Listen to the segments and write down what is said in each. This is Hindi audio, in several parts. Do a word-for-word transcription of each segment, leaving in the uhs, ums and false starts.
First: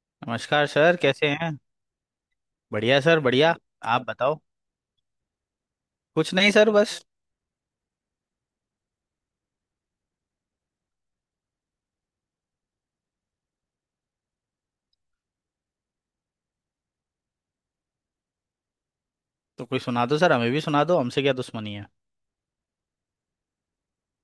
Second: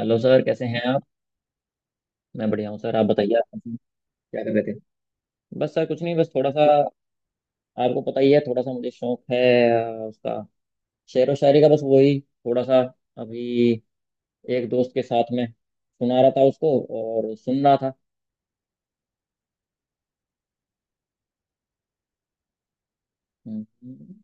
हेलो सर, कैसे नमस्कार हैं सर, आप? कैसे हैं। मैं बढ़िया हूँ सर, बढ़िया आप सर, बताइए, आप बढ़िया। कैसे हैं? आप बताओ। क्या कर रहे थे? बस सर कुछ नहीं, बस कुछ थोड़ा नहीं सा। सर बस। आपको पता ही है, थोड़ा सा मुझे शौक है अ, उसका। शेर व शायरी का, बस वही थोड़ा सा। अभी एक दोस्त के साथ में सुना रहा था उसको और सुन रहा था। तो कोई सुना दो सर, हमें भी सुना दो, हमसे क्या दुश्मनी है। हम्म।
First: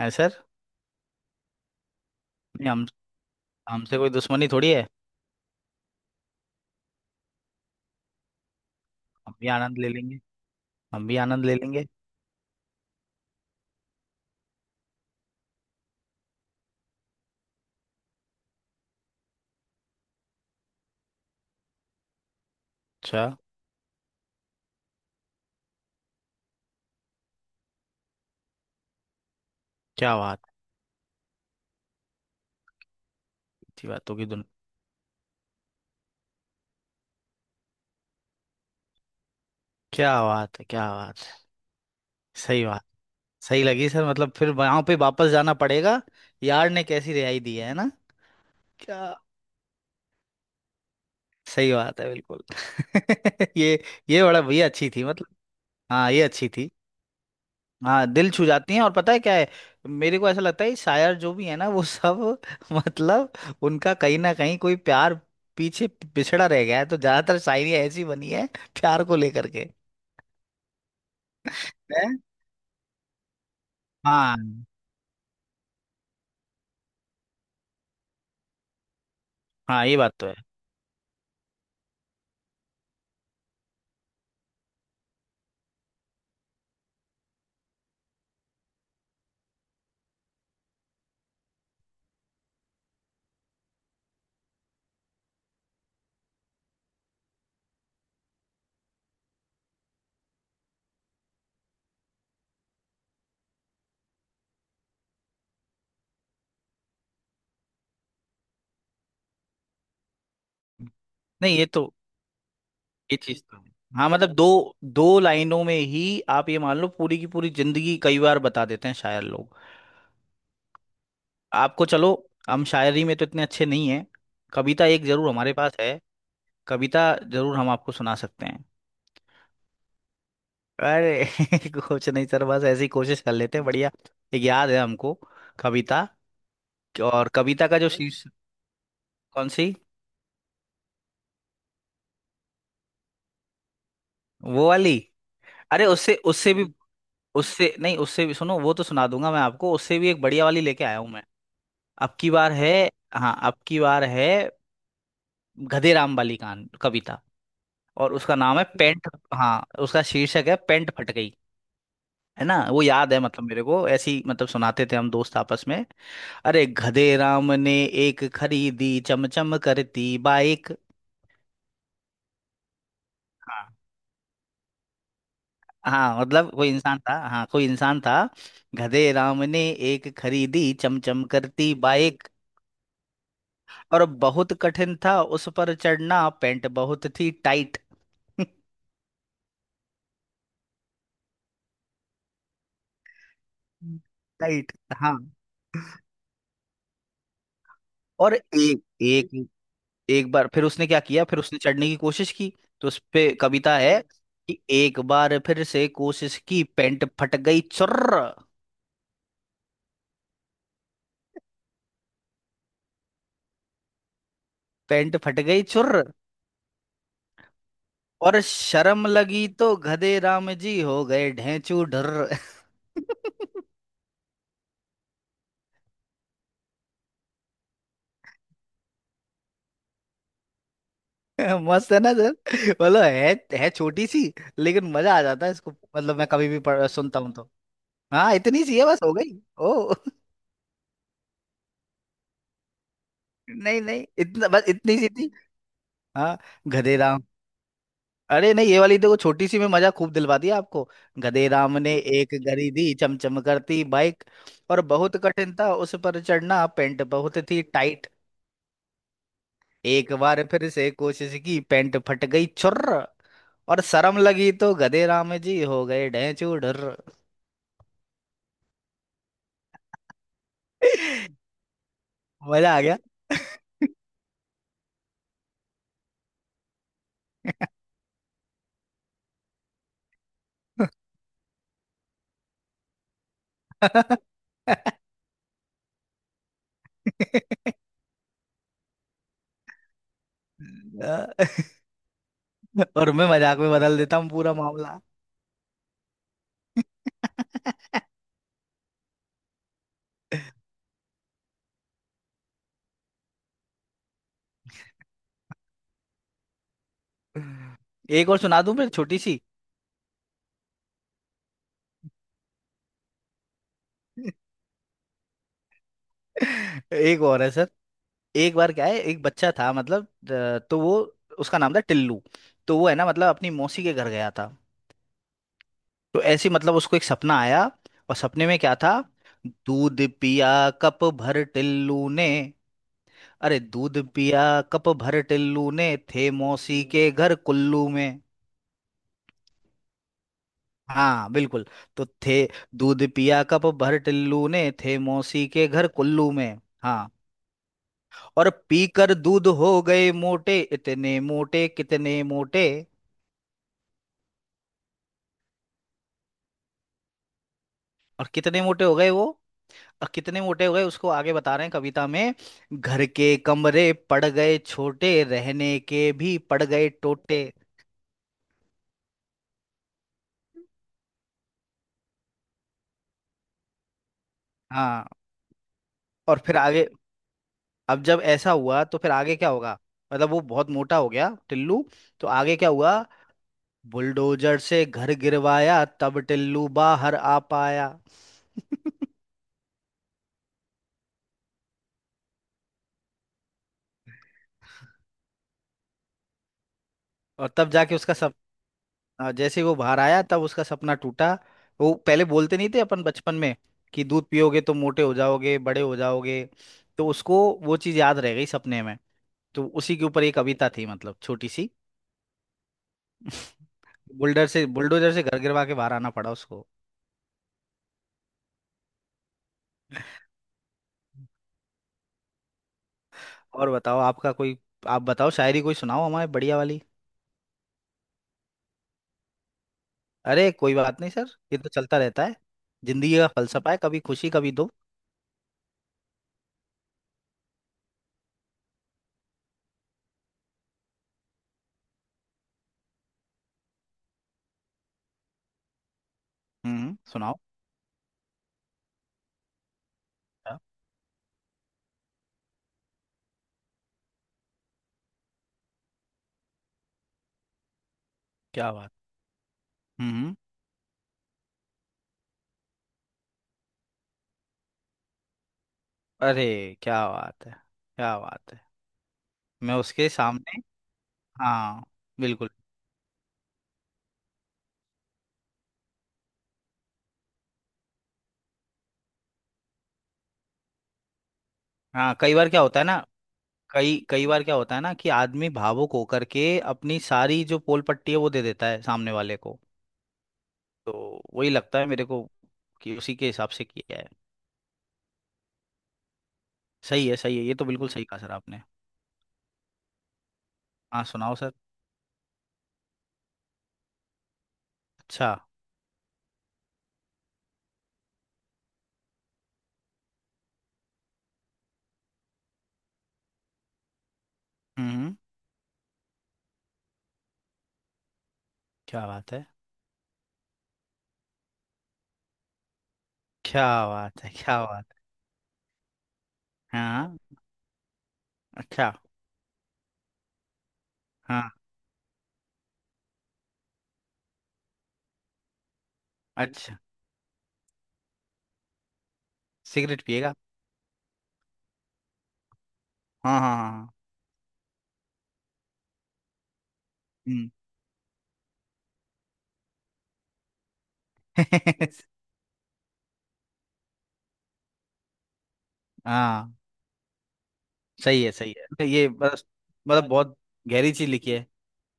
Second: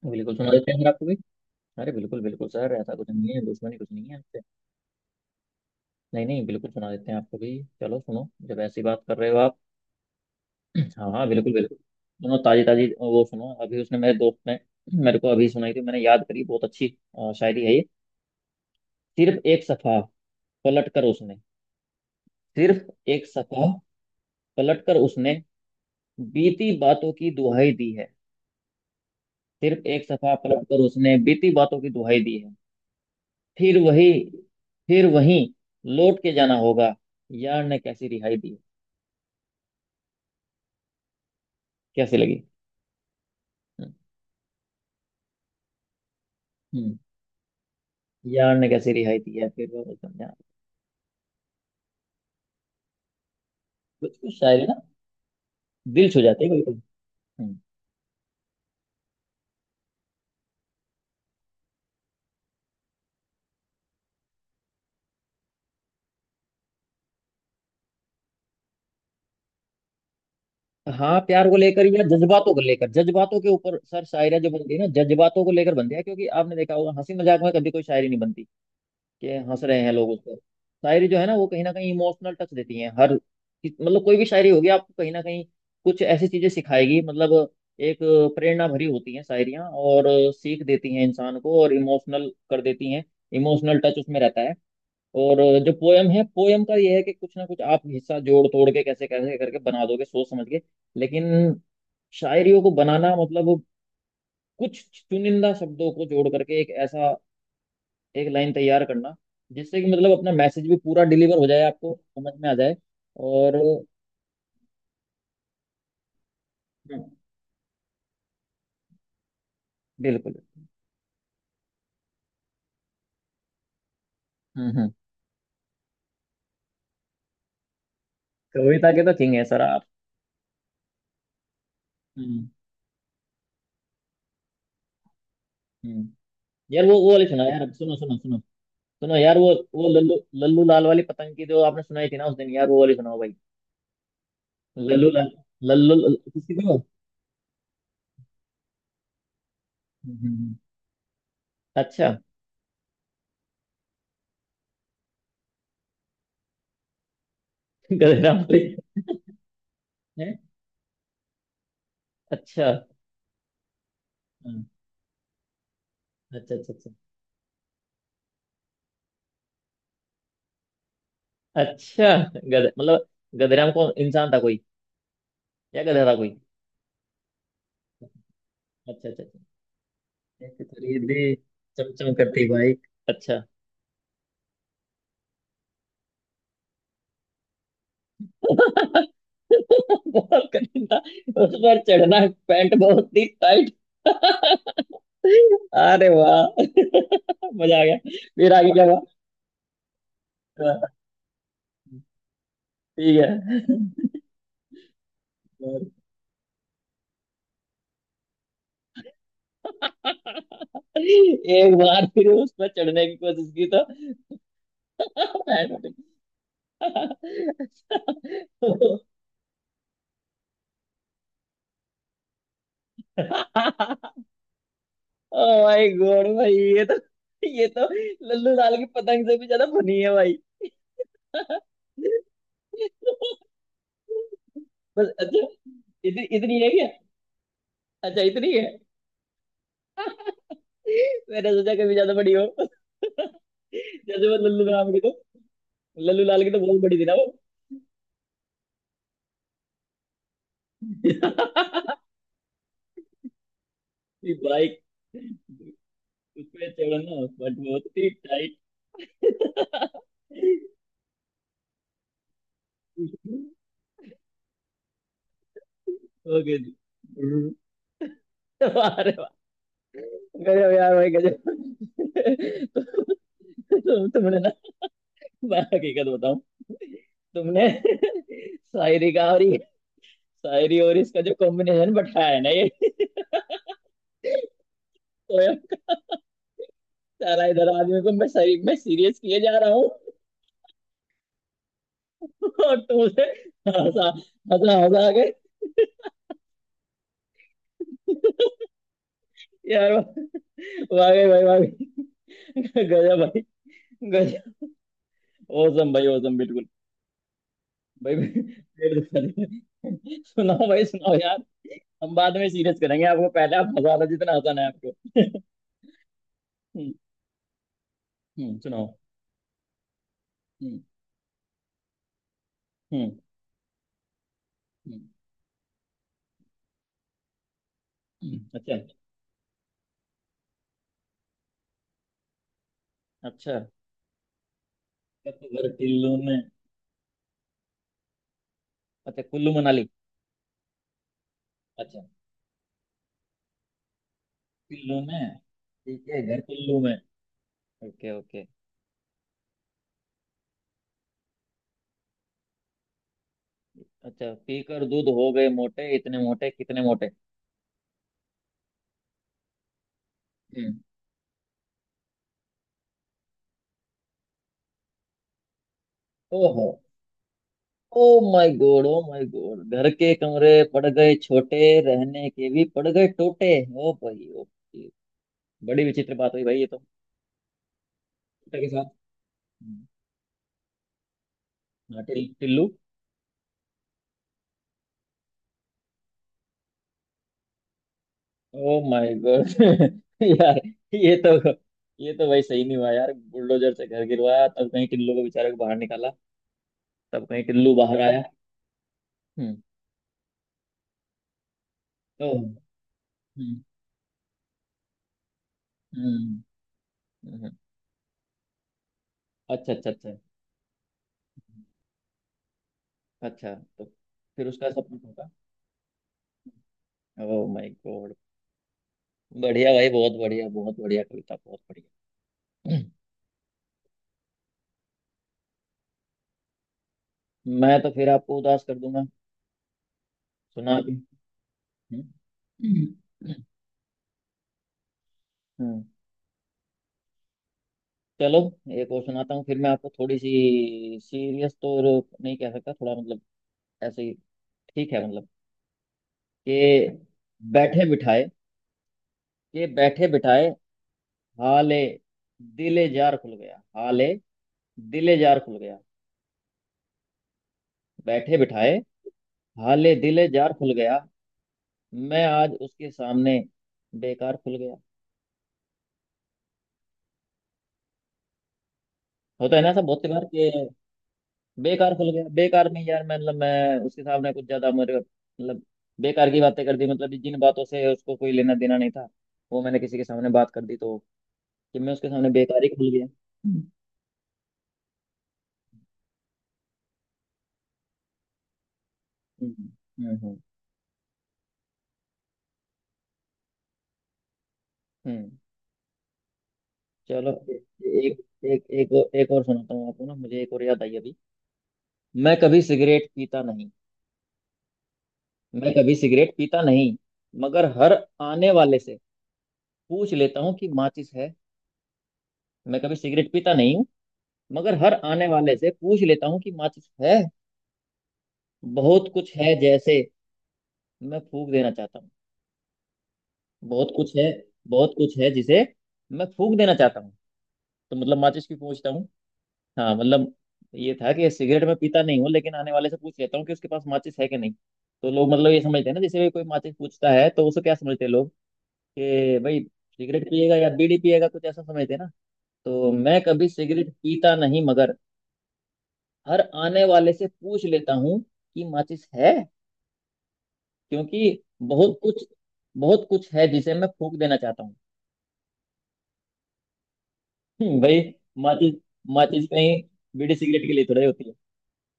है बिल्कुल सर। सुना देते हैं सर आपको भी। अरे बिल्कुल बिल्कुल नहीं सर, हम, ऐसा कुछ नहीं है, दुश्मनी कुछ हमसे नहीं कोई है आपसे। दुश्मनी थोड़ी है। नहीं नहीं, बिल्कुल सुना देते हैं आपको भी, चलो सुनो जब ऐसी बात कर रहे हम हो भी आप। आनंद ले लेंगे। हम हाँ भी हाँ, आनंद बिल्कुल ले बिल्कुल लेंगे। सुनो, ताजी ताजी वो सुनो, अभी उसने मेरे दोस्त ने मेरे को अभी सुनाई थी, मैंने याद करी, बहुत अच्छी अ, शायरी है ये। सिर्फ एक सफा पलट कर उसने, सिर्फ अच्छा। एक सफा पलट कर उसने बीती बातों की दुहाई दी है। सिर्फ एक क्या सफा बात। पलट कर उसने बीती बातों की दुहाई दी है। फिर अच्छी वही, बातों की दुनिया। फिर वही लौट के जाना होगा, यार ने कैसी रिहाई दी है। क्या बात है, क्या बात है। कैसी लगी? सही बात। सही लगी हम्म। सर, मतलब फिर वहां पे वापस जाना पड़ेगा। यार ने हम्म, कैसी रिहाई दी है ना। यार ने कैसी क्या। रिहाई दी है फिर वो समझा। सही बात है बिल्कुल। ये कुछ ये कुछ बड़ा शायरी भैया ना अच्छी थी मतलब। दिल हाँ छू ये जाती अच्छी है थी। बिल्कुल। हाँ दिल छू जाती हैं, और पता है क्या है। मेरे को ऐसा लगता है ये शायर जो भी है ना वो सब मतलब उनका कहीं ना कहीं कोई प्यार पीछे पिछड़ा रह गया है, तो ज्यादातर शायरियाँ ऐसी बनी है प्यार को लेकर के। हाँ, प्यार को लेकर या है। जज्बातों को लेकर, जज्बातों के ऊपर सर हाँ। शायरी जो बनती है ना जज्बातों को लेकर बनती है, क्योंकि आपने देखा होगा हंसी मजाक में कभी कोई शायरी नहीं बनती कि हंस रहे हाँ हैं ये लोग बात उस तो है। पर। शायरी जो है ना वो कहीं ना कहीं इमोशनल टच देती है, हर मतलब कोई भी शायरी होगी आपको कहीं ना कहीं कुछ ऐसी चीजें सिखाएगी, मतलब एक प्रेरणा भरी होती हैं शायरियाँ, और सीख देती हैं इंसान को और इमोशनल कर देती हैं, इमोशनल टच उसमें रहता है। और जो पोयम है, पोयम का ये है कि कुछ ना कुछ आप हिस्सा जोड़ तोड़ के कैसे कैसे करके बना दोगे सोच समझ के, लेकिन शायरियों को बनाना मतलब कुछ चुनिंदा शब्दों को जोड़ करके एक ऐसा एक लाइन तैयार करना, जिससे कि मतलब अपना मैसेज भी पूरा डिलीवर हो नहीं जाए, ये तो, आपको समझ में आ जाए। ये चीज और तो है। हाँ मतलब दो, दो लाइनों में ही आप ये मान लो हम्म, पूरी की पूरी जिंदगी कई बार बता देते हैं शायर लोग। बिल्कुल। आपको, चलो हम शायरी में तो इतने अच्छे नहीं हैं। हम्म। हम्म। कविता एक जरूर हमारे पास है। कविता जरूर हम आपको सुना सकते हैं। कविता के तो किंग है सर आप। अरे कुछ नहीं सर, हम्म। बस ऐसी कोशिश कर लेते हैं, बढ़िया। एक याद है हमको कविता। हम्म। यार, वो वो वाली और सुना यार, कविता का जो सुनो हम्म सुनो शीर्ष। सुनो सुनो यार, वो कौन सी। वो लल्लू लल्लू लाल वाली पतंग की जो आपने सुनाई थी ना उस दिन, यार वो वाली सुनाओ भाई। वो वाली। लल्लू अरे लल्लू उससे लल्लू उससे किसी भी, को। उससे नहीं, उससे भी सुनो। वो तो सुना दूंगा मैं आपको, उससे भी हम्म, एक बढ़िया हम्म, वाली लेके आया हूं मैं। अच्छा। अब की बार है। हाँ अब की बार है। गधे राम वाली कान कविता। और गधेरा उसका नाम है हम्म, मालिक पेंट। हाँ उसका है। शीर्षक है पेंट फट गई। है ना, अच्छा। वो याद है मतलब। मेरे को ऐसी मतलब हाँ, सुनाते थे हम दोस्त आपस में। अच्छा अरे अच्छा अच्छा। गधे राम ने एक खरीदी चमचम करती बाइक। अच्छा, गधे मतलब हाँ। गधेराम कौन इंसान था कोई? या गधेरा था हाँ कोई? मतलब कोई इंसान था, हाँ कोई इंसान था। अच्छा गधे अच्छा अच्छा। राम ने एक एक खरीदी तेरी दे चमचम करती चमचम बाइक। करती बाइक। अच्छा। और बहुत कठिन था उस पर चढ़ना, पैंट बहुत थी टाइट। बहुत कठिन था उस पर चढ़ना, पैंट बहुत ही टाइट। राइट। टाइट। हाँ। अरे वाह, मजा आ गया, और फिर आगे एक क्या हुआ? एक एक बार फिर उसने हाँ, क्या किया, फिर उसने चढ़ने की कोशिश की। तो उस पे ठीक कविता है कि एक बार फिर से है। कोशिश की, पैंट फट गई चुर्र। एक बार फिर उस पर चढ़ने की कोशिश की तो पैंट फट गई पैर उठ गया। चुर्र, और शर्म लगी तो गधे राम जी हो गए ढेंचू ढर्र। ओ माय गॉड भाई, ये तो ये तो लल्लू लाल की पतंग से भी ज्यादा फनी है भाई। मस्त है ना सर। मतलब है। है छोटी सी, लेकिन बस मजा आ अच्छा, जाता है। इसको मतलब इतनी मैं कभी इतनी भी है क्या? पढ़, सुनता हूँ तो। अच्छा, हाँ इतनी इतनी है। सी है बस, हो गई। ओ मैंने सोचा कभी ज्यादा बड़ी हो, नहीं नहीं, जैसे वो इतना लल्लू बस, लाल इतनी की सी तो थी। लल्लू हाँ। लाल की तो बहुत गधे बड़ी थी ना वो। अरे नहीं, ये वाली देखो छोटी सी में मजा खूब दिलवा दिया आपको। गधे राम ने एक गरी दी चमचम करती बाइक। भाई, और बहुत कठिन था उस उस पर चढ़ना, पे पैंट चढ़ना बहुत बट थी बहुत टाइट। ही टाइट। एक बार फिर से कोशिश की, पैंट फट गई छुर्र। और शर्म लगी तो गधे राम जी हो गए ढेंचू ओके जी, ढुर्र। अरे वाह गजब, यार भाई गजब। मजा आ गया। तुम तुमने ना, मैं हकीकत बताऊं, तुमने शायरी का और ये- शायरी और इसका जो कॉम्बिनेशन बैठाया है ना ये पोयम का, सारा इधर आदमी को मैं सही मैं सीरियस किए जा रहा हूँ, और तुम और उसे मैं मजाक में बदल हंसा देता हूँ पूरा हंसा मामला। हंसा के, यार वाह वाह गई भाई, वाह गई। गजब भाई गजब, औसम भाई औसम, बिल्कुल भाई एक और सुना दूं फिर, पेट छोटी दुखा सी। दिया। सुनाओ भाई सुनाओ यार। हम बाद में सीरियस करेंगे आपको, पहले आप हंसा लो जितना आसान है आपको। हम्म। एक और है सर। एक हम्म, बार सुनाओ। क्या है, एक बच्चा था, मतलब अ, हम्म। तो वो, उसका नाम था टिल्लू। तो वो है ना हम्म। मतलब, अपनी मौसी के घर गया था। हम्म, तो ऐसे ही मतलब उसको एक सपना आया। और हम्म, सपने में क्या अच्छा, था। दूध पिया कप भर टिल्लू ने। अच्छा अरे दूध पिया कप भर तो घर टिल्लू ने, कुल्लू थे में। मौसी के घर कुल्लू में। अच्छा, कुल्लू मनाली। हाँ बिल्कुल। अच्छा, तो थे, दूध पिया कप भर टिल्लू ने, थे कुल्लू में। मौसी के घर ठीक है, कुल्लू घर में। कुल्लू में। हाँ। Okay okay. और पीकर दूध हो गए मोटे, इतने मोटे, कितने मोटे। अच्छा, पीकर दूध हो गए मोटे, इतने मोटे, कितने मोटे। और कितने मोटे हो गए वो। और कितने मोटे हो हम्म। गए, उसको आगे बता रहे हैं कविता में। घर के कमरे पड़ गए छोटे, रहने के भी पड़ ओहो। गए टोटे। Oh my god, oh my god, घर के कमरे पड़ गए छोटे, रहने के भी पड़ गए टोटे। ओ भाई, ओ भाई, हाँ। बड़ी विचित्र बात और हुई फिर भाई ये तो। आगे, अब जब ऐसा टोटे के हुआ साथ। तो फिर आगे क्या होगा। हम्म, मतलब वो बहुत मोटा हो गया टिल्लू। हाँ तो टिल- आगे टिल्लू। क्या हुआ। बुलडोजर से घर गिरवाया, तब टिल्लू बाहर आ पाया। ओ माय गॉड। यार, ये तो ये तो भाई सही नहीं हुआ यार, बुलडोजर से घर गिरवाया तब कहीं टिल्लू को बेचारे को बाहर निकाला, तब कहीं और तब टिल्लू जाके बाहर उसका आया। सब, हाँ, हम्म। जैसे ही वो बाहर आया तब उसका सपना टूटा। वो पहले ओ। बोलते नहीं थे अपन बचपन में हम्म। कि दूध पियोगे तो मोटे हो जाओगे, बड़े हो हम्म। जाओगे। तो उसको हम्म, हम्म। वो चीज याद रह गई सपने में। तो अच्छा अच्छा उसी के अच्छा। ऊपर एक कविता थी मतलब, छोटी सी। अच्छा तो बुलडर फिर से उसका सपना बुलडोजर से टूटा। घर गिरवा के बाहर आना पड़ा उसको। ओ माय गॉड, बढ़िया भाई, बहुत बढ़िया, बहुत बढ़िया कविता, बहुत बढ़िया। और बताओ आपका कोई, आप बताओ शायरी कोई सुनाओ हमारे बढ़िया वाली। हम्म, मैं तो फिर आपको उदास कर दूंगा अरे कोई सुना के। बात नहीं सर, ये तो चलता रहता हम्म। है। जिंदगी का फलसफा है कभी खुशी कभी दुख। हम्म। चलो, एक और सुनाता हूँ, फिर मैं आपको थोड़ी सी सीरियस तो र- नहीं कह सकता, थोड़ा मतलब ऐसे ही, ठीक है मतलब, हम्म, कि सुनाओ। बैठे बिठाए, कि बैठे बिठाए क्या। हाले दिले जार खुल गया। हाले दिले जार खुल गया, बैठे क्या बिठाए बात। हाले दिले हम्म। जार खुल गया, मैं आज उसके सामने बेकार खुल गया। अरे क्या बात है, क्या बात है। होता है ना मैं ऐसा बहुत सी उसके बार सामने। कि हाँ। बेकार खुल गया, बिल्कुल। बेकार नहीं यार, मैं- मतलब मैं उसके सामने कुछ ज्यादा मेरे मतलब बेकार की बातें कर दी, मतलब जिन बातों से उसको कोई लेना देना नहीं था, वो मैंने किसी के सामने बात कर दी तो, कि मैं उसके हाँ सामने कई बार क्या बेकार ही होता है खुल ना, गया। हम्म। कई कई बार क्या होता है ना कि आदमी भावुक होकर के अपनी सारी जो पोल पट्टी है वो दे देता है सामने वाले को। हम्म। हम्म। तो वही लगता है मेरे को कि उसी के हिसाब से किया है। हम्म। सही है चलो, सही है, ये ए- तो बिल्कुल सही कहा एक सर आपने। एक एक और- एक और सुनाता हूँ आपको, ना मुझे एक और याद आई हाँ अभी। सुनाओ सर। मैं कभी सिगरेट पीता नहीं, अच्छा। मैं कभी सिगरेट पीता नहीं मगर हर आने वाले से पूछ लेता हूँ कि माचिस है। मैं कभी सिगरेट पीता नहीं हूँ मगर हर हम्म। आने वाले से पूछ लेता हूँ कि माचिस है। क्या बहुत बात कुछ है, है जैसे मैं फूक देना चाहता हूँ, क्या बहुत कुछ है बात है, क्या बात बहुत कुछ है जिसे मैं फूक देना है। चाहता हूँ। हाँ। तो मतलब माचिस की पूछता अच्छा। हूँ। हाँ मतलब, ये था कि हाँ सिगरेट में पीता नहीं हूँ लेकिन आने वाले से पूछ लेता हूँ कि उसके पास माचिस है कि नहीं। तो लोग मतलब ये समझते हैं ना, जैसे कोई माचिस अच्छा। पूछता है तो उसे क्या समझते हैं लोग, कि भाई सिगरेट सिगरेट पिएगा। पिएगा या बीड़ी पिएगा, कुछ ऐसा समझते हैं ना। तो मैं हाँ कभी हाँ हाँ सिगरेट हाँ। पीता नहीं मगर हर आने वाले से हम्म। पूछ लेता हूँ कि माचिस है, क्योंकि बहुत कुछ बहुत कुछ है जिसे मैं फूक देना चाहता हूँ। हाँ हम्म, भाई सही है सही है, माचिस, तो ये बस माचिस कहीं मतलब बीड़ी बहुत सिगरेट के लिए गहरी थोड़ा ही चीज होती लिखी है। है।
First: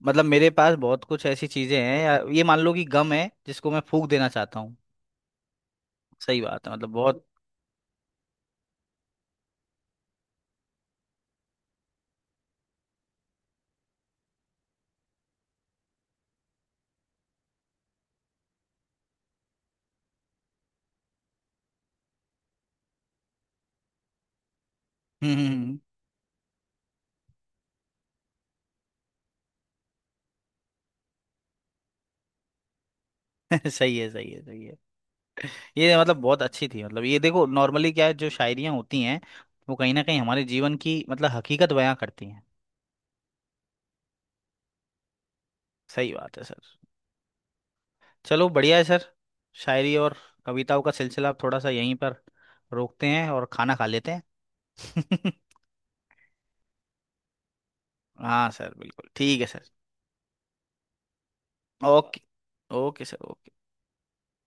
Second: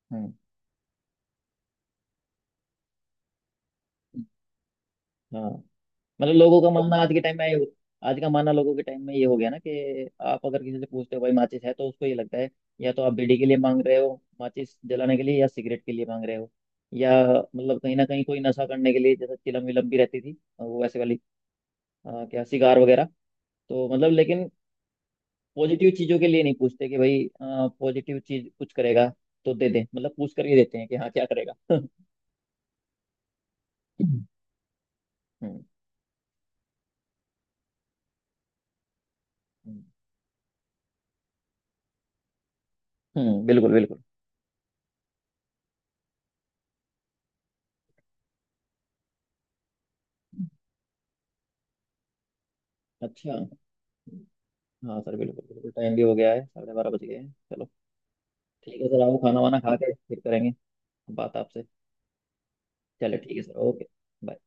मतलब हम्म, मेरे पास बहुत कुछ ऐसी चीजें हैं, या ये मान लो कि गम है जिसको मैं फूंक देना चाहता हूँ। हाँ मतलब सही लोगों बात का है मतलब मानना आज के बहुत। टाइम में ये- आज का मानना लोगों के टाइम में ये हो गया ना, कि आप अगर किसी से पूछते हो भाई माचिस है, तो उसको ये लगता है या तो आप बीड़ी के लिए मांग रहे हो, माचिस जलाने के लिए, या सिगरेट के लिए मांग रहे हो, या मतलब कहीं ना कहीं कोई नशा करने के लिए, जैसे चिलम विलम भी रहती थी वो वैसे वाली, अ, क्या सिगार वगैरह। तो मतलब लेकिन हम्म, हम्म, पॉजिटिव चीजों के लिए नहीं पूछते कि भाई पॉजिटिव चीज कुछ करेगा तो दे दे, मतलब पूछ करके देते हैं कि हाँ क्या करेगा। हम्म। सही है हम्म। सही है सही है। ये मतलब बहुत अच्छी थी। मतलब ये देखो, नॉर्मली क्या है जो शायरियाँ होती हैं, वो हम्म। कहीं ना कहीं हमारे जीवन की मतलब हकीकत बयां करती हैं। हम्म, बिल्कुल बिल्कुल। सही बात है सर। चलो बढ़िया है सर। शायरी और कविताओं का सिलसिला अब थोड़ा सा यहीं पर रोकते हैं, अच्छा। और खाना खा लेते हैं। हाँ सर बिल्कुल बिल्कुल, टाइम भी हो गया है, साढ़े बारह बज गए हैं, चलो हाँ सर, ठीक है सर, बिल्कुल आओ खाना ठीक है वाना सर। खा के फिर करेंगे बात आपसे। ओके। ओके चलो सर, ठीक है ओके। Sir, okay, bye.